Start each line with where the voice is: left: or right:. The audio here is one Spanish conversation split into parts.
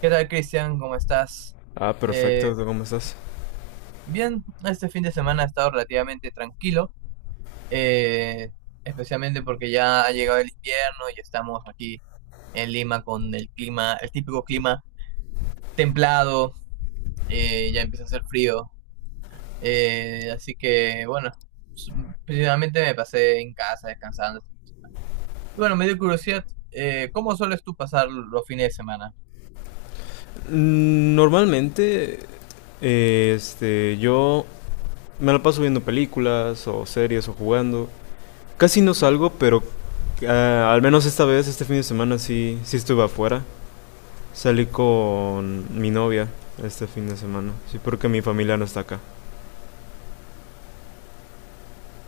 right: ¿Qué tal, Cristian? ¿Cómo estás?
left: Ah, perfecto.
right: Eh,
left: ¿Tú cómo estás?
right: Bien, este fin de semana ha estado relativamente tranquilo, eh, especialmente porque ya ha llegado el invierno y estamos aquí en Lima con el clima, el típico clima templado, ya empieza a hacer frío, así que bueno, s- principalmente me pasé en casa descansando. Y bueno, me dio curiosidad, ¿cómo sueles tú pasar los fines de semana?
left: Normalmente, yo me la paso viendo películas o series o jugando. Casi no salgo, pero al menos esta vez, este fin de semana sí, sí estuve afuera. Salí con mi novia este fin de semana. Sí, porque mi familia no está acá.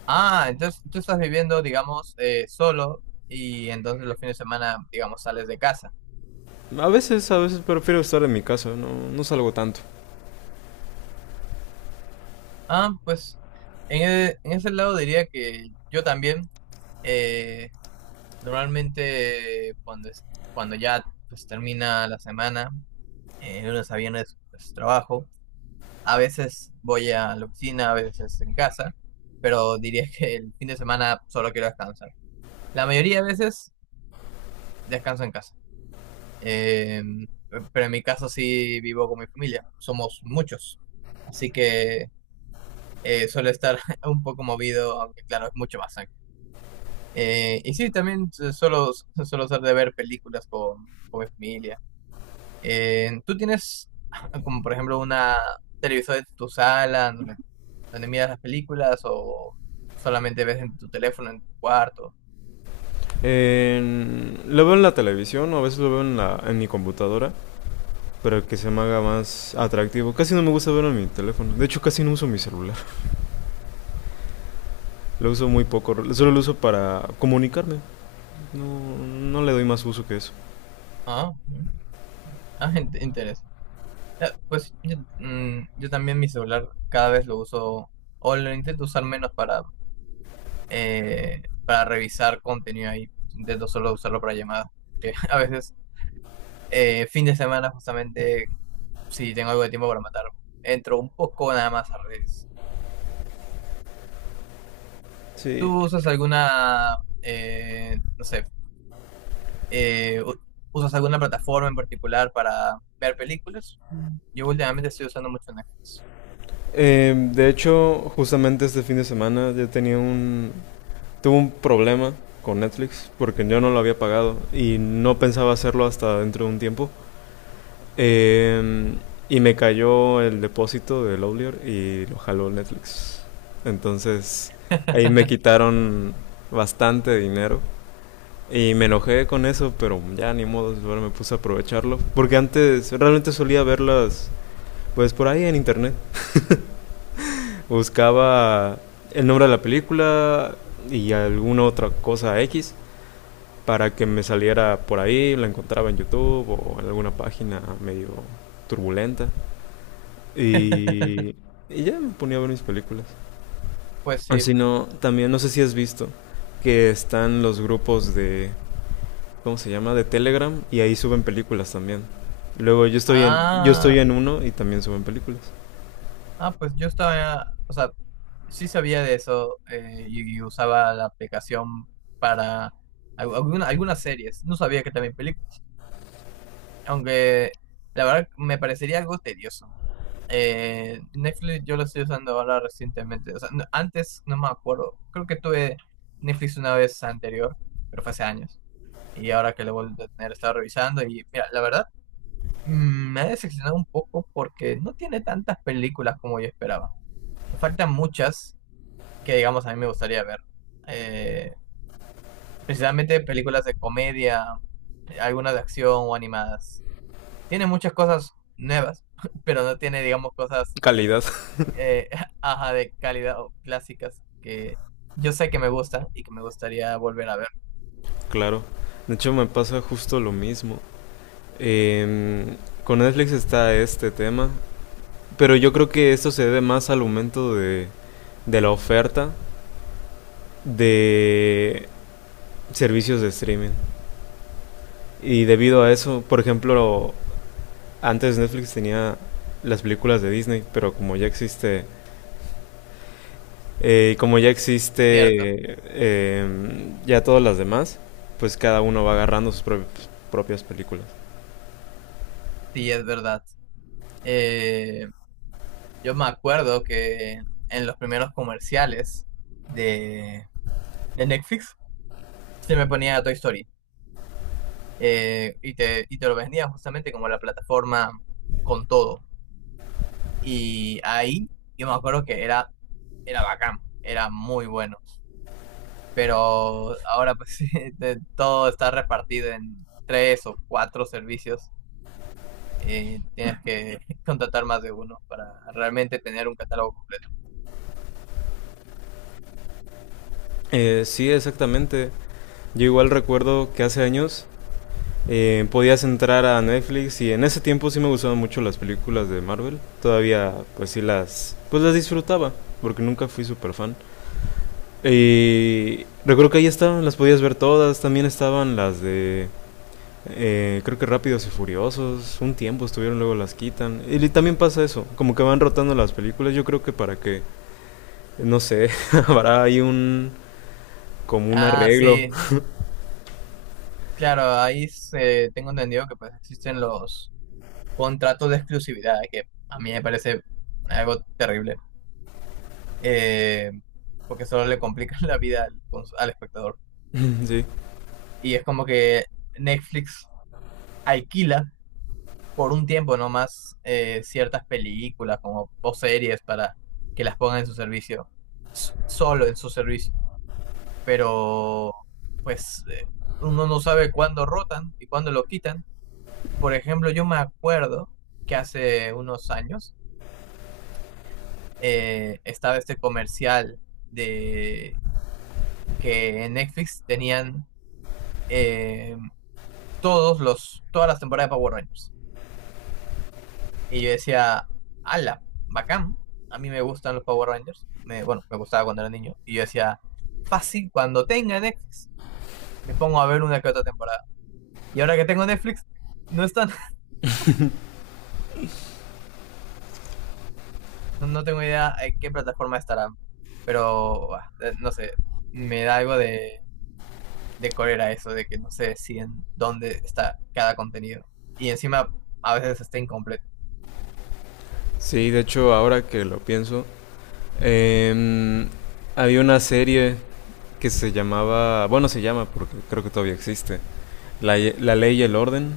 right: Ah, entonces tú estás viviendo, digamos, solo y entonces los fines de semana, digamos, sales de casa.
left: A veces prefiero estar en mi casa. No, no salgo tanto.
right: Ah, pues en ese lado diría que yo también, eh, normalmente cuando ya pues, termina la semana, lunes a viernes pues, trabajo, a veces voy a la oficina, a veces en casa, pero diría que el fin de semana solo quiero descansar. La mayoría de veces descanso en casa. Em, pero en mi caso sí vivo con mi familia, somos muchos, así que suele estar un poco movido, aunque claro, es mucho más sangre. Y sí, también suelo ser de ver películas con mi familia. ¿Tú tienes como por ejemplo una un televisor en tu sala donde, donde miras las películas o solamente ves en tu teléfono, en tu cuarto?
left: Lo veo en la televisión o a veces lo veo en en mi computadora. Para que se me haga más atractivo. Casi no me gusta verlo en mi teléfono. De hecho, casi no uso mi celular. Lo uso muy poco. Solo lo uso para comunicarme. No, no le doy más uso que eso.
right: Ah, mm, ah, interesante. Ya, pues yo, mm, yo también mi celular cada vez lo uso, o lo intento usar menos para revisar contenido ahí. Intento solo usarlo para llamadas. Que a veces, fin de semana, justamente, si tengo algo de tiempo para matar, entro un poco nada más a redes.
left: Sí.
right: ¿Tú usas alguna, no sé, eh, u- usas alguna plataforma en particular para ver películas? Yo últimamente estoy usando mucho Netflix.
left: De hecho, justamente este fin de semana yo tenía un... Tuve un problema con Netflix porque yo no lo había pagado y no pensaba hacerlo hasta dentro de un tiempo. Eh, y me cayó el depósito de Lowlier y lo jaló Netflix. Entonces ahí me quitaron bastante dinero. Y me enojé con eso, pero ya ni modo, ahora me puse a aprovecharlo. Porque antes realmente solía verlas, pues por ahí en internet. Buscaba el nombre de la película y alguna otra cosa X para que me saliera por ahí, la encontraba en YouTube o en alguna página medio turbulenta. Y, y ya me ponía a ver mis películas.
right: Pues sí.
left: Así no, también no sé si has visto que están los grupos de, ¿cómo se llama? De Telegram y ahí suben películas también. Luego yo
right: Ah.
left: estoy en uno y también suben películas.
right: Ah, pues yo estaba, o sea, sí sabía de eso, y usaba la aplicación para algunas series. No sabía que también películas. Aunque la verdad me parecería algo tedioso. Netflix yo lo estoy usando ahora recientemente. O sea, antes no me acuerdo. Creo que tuve Netflix una vez anterior, pero fue hace años. Y ahora que lo vuelvo a tener, estaba revisando y mira, la verdad mm, me ha decepcionado un poco porque no tiene tantas películas como yo esperaba. Le faltan muchas que digamos a mí me gustaría ver. Eh, Precisamente películas de comedia, algunas de acción o animadas. Tiene muchas cosas nuevas, pero no tiene, digamos, cosas
left: Calidad,
right: eh, ajá, de calidad o clásicas que yo sé que me gustan y que me gustaría volver a ver.
left: claro. De hecho me pasa justo lo mismo. Em, con Netflix está este tema, pero yo creo que esto se debe más al aumento de la oferta de servicios de streaming. Y debido a eso, por ejemplo, antes Netflix tenía las películas de Disney, pero como ya
right: Cierto,
left: existe ya todas las demás, pues cada uno va agarrando sus propias, propias películas.
right: sí, es verdad. Eh, yo me acuerdo que en los primeros comerciales de, de Netflix se me ponía Toy Story. Eh, y te lo vendían justamente como la plataforma con todo. Y ahí yo me acuerdo que era, era bacán, era muy bueno. Pero ahora pues sí, todo está repartido en tres o cuatro servicios. Eh, tienes que contratar más de uno para realmente tener un catálogo completo.
left: Sí, exactamente. Yo igual recuerdo que hace años podías entrar a Netflix y en ese tiempo sí me gustaban mucho las películas de Marvel. Todavía pues sí las disfrutaba porque nunca fui super fan. Y recuerdo que ahí estaban, las podías ver todas. También estaban las de. Eh, creo que Rápidos y Furiosos. Un tiempo estuvieron, luego las quitan. Y también pasa eso. Como que van rotando las películas. Yo creo que para que. No sé. Habrá ahí un. Como un
right: Ah,
left: arreglo.
right: sí, claro, tengo entendido que pues existen los contratos de exclusividad, que a mí me parece algo terrible. eh, Porque solo le complican la vida al espectador.
left: Sí.
right: Y es como que Netflix alquila por un tiempo nomás ciertas películas como, o series para que las pongan en su servicio, solo en su servicio. Pero pues uno no sabe cuándo rotan y cuándo lo quitan. Por ejemplo, yo me acuerdo que hace unos años estaba este comercial de que en Netflix tenían... eh, todas las temporadas de Power Rangers. Y yo decía, ala, bacán, a mí me gustan los Power Rangers. Me, bueno, me gustaba cuando era niño. Y yo decía, fácil, cuando tenga Netflix, me pongo a ver una que otra temporada. Y ahora que tengo Netflix, no están, no, no tengo idea en qué plataforma estarán. Pero, ah, no sé, me da algo de cólera eso, de que no sé si en dónde está cada contenido. Y encima, a veces está incompleto.
left: Sí, de hecho, ahora que lo pienso. em, Había una serie que se llamaba. Bueno, se llama porque creo que todavía existe. La Ley y el Orden.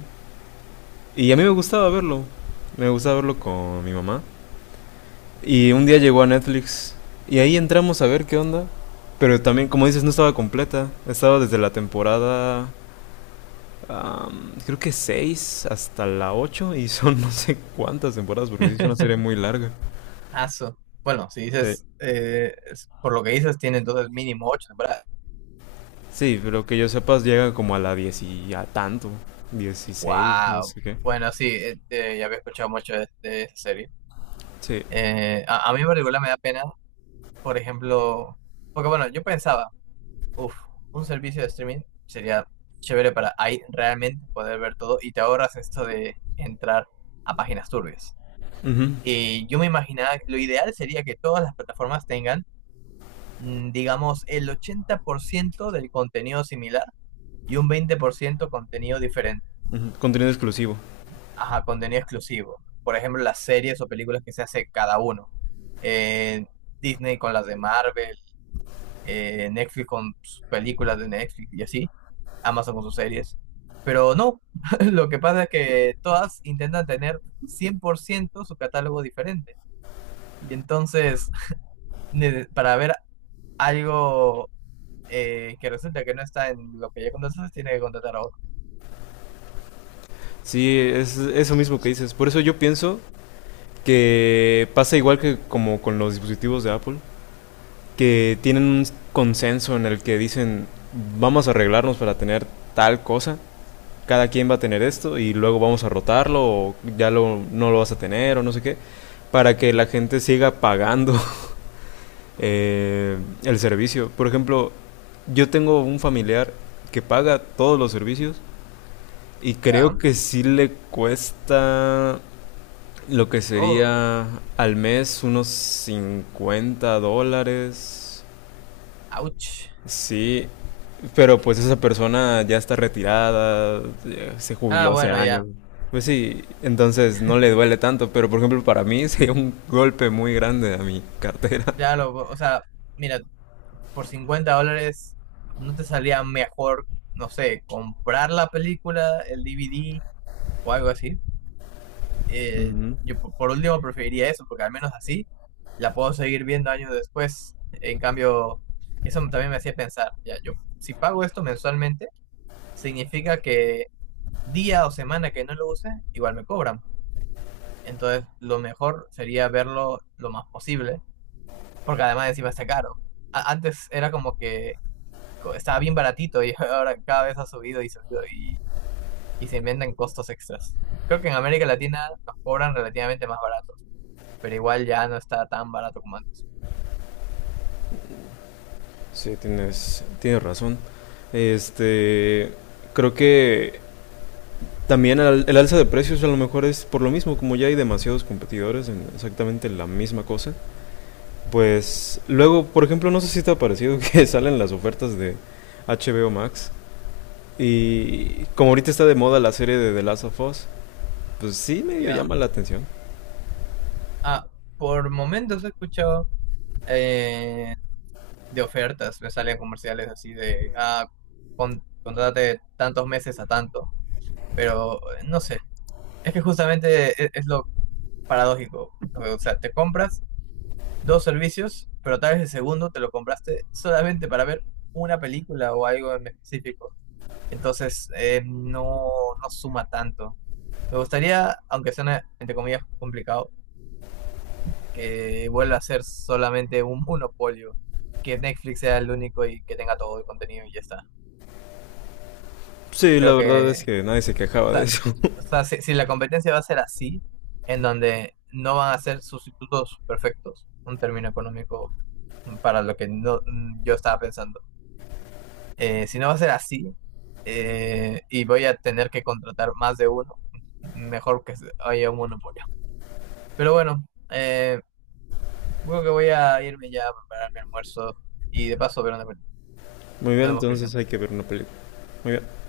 left: Y a mí me gustaba verlo. Me gustaba verlo con mi mamá. Y un día llegó a Netflix. Y ahí entramos a ver qué onda. Pero también, como dices, no estaba completa. Estaba desde la temporada. Creo que 6 hasta la ocho. Y son no sé cuántas temporadas. Porque sí es una serie muy larga.
right: Aso. Bueno, si
left: Sí,
right: dices, por lo que dices, tiene entonces mínimo ocho temporadas.
left: sí pero que yo sepas, llega como a la 10 y a tanto. 16 no
right: ¡Wow!
left: sé qué.
right: Bueno, sí, ya había escuchado mucho de esa serie.
left: Sí.
right: A mí en particular me da pena, por ejemplo, porque bueno, yo pensaba, uff, un servicio de streaming sería chévere para ahí realmente poder ver todo y te ahorras esto de entrar a páginas turbias.
left: Ujú,
right: Y yo me imaginaba que lo ideal sería que todas las plataformas tengan, mm, digamos, el 80% del contenido similar y un 20% contenido diferente,
left: ujú, contenido exclusivo.
right: ajá, contenido exclusivo. Por ejemplo, las series o películas que se hace cada uno. Eh, Disney con las de Marvel, Netflix con sus películas de Netflix y así, Amazon con sus series. Pero no, lo que pasa es que todas intentan tener 100% su catálogo diferente. Y entonces, para ver algo que resulta que no está en lo que ya contrataste, tiene que contratar a otro.
left: Sí, es eso mismo que dices. Por eso yo pienso que pasa igual que como con los dispositivos de Apple, que tienen un consenso en el que dicen vamos a arreglarnos para tener tal cosa, cada quien va a tener esto y luego vamos a rotarlo o ya lo, no lo vas a tener o no sé qué, para que la gente siga pagando eh, el servicio. Por ejemplo, yo tengo un familiar que paga todos los servicios y creo
right: Ya,
left: que sí le cuesta, lo que
right: todo.
left: sería al mes, unos $50.
right: Ouch.
left: Sí, pero pues esa persona ya está retirada, ya se
right: Ah,
left: jubiló hace
right: bueno,
left: años.
right: ya.
left: Pues sí, entonces no le duele tanto, pero por ejemplo para mí sería un golpe muy grande a mi cartera.
right: Claro lo, o sea, mira, por $50 no te salía mejor, no sé, comprar la película, el DVD o algo así. Eh,
left: Ujú.
right: por último preferiría eso, porque al menos así la puedo seguir viendo años después. En cambio, eso también me hacía pensar, ya, yo si pago esto mensualmente, significa que día o semana que no lo use, igual me cobran. Entonces, lo mejor sería verlo lo más posible, porque además encima está caro. Antes era como que estaba bien baratito y ahora cada vez ha subido y subido y se inventan costos extras. Creo que en América Latina nos cobran relativamente más baratos pero igual ya no está tan barato como antes.
left: Sí, tienes razón. Este, creo que también el alza de precios a lo mejor es por lo mismo, como ya hay demasiados competidores en exactamente la misma cosa, pues luego, por ejemplo, no sé si te ha parecido que salen las ofertas de HBO Max y como ahorita está de moda la serie de The Last of Us, pues sí medio
right: Ya.
left: llama la atención.
right: Ah, por momentos he escuchado eh, de ofertas, me salen comerciales así de, ah, contrátate tantos meses a tanto, pero no sé, es que justamente es, lo paradójico. O sea, te compras dos servicios, pero tal vez el segundo te lo compraste solamente para ver una película o algo en específico. Entonces, no, no suma tanto. Me gustaría, aunque suene entre comillas complicado, que vuelva a ser solamente un monopolio, que Netflix sea el único y que tenga todo el contenido y ya está.
left: Sí, la
right: Creo
left: verdad es
right: que,
left: que nadie se
right: o
left: quejaba de
right: sea,
left: eso.
right: o sea, si, si la competencia va a ser así, en donde no van a ser sustitutos perfectos, un término económico para lo que no, yo estaba pensando. Si no va a ser así y voy a tener que contratar más de uno, mejor haya un monopolio. Pero bueno, creo que voy a irme ya a preparar mi almuerzo y de paso ver una película.
left: Muy bien,
right: Nos vemos,
left: entonces
right: Cristian.
left: hay que ver una película. Muy bien.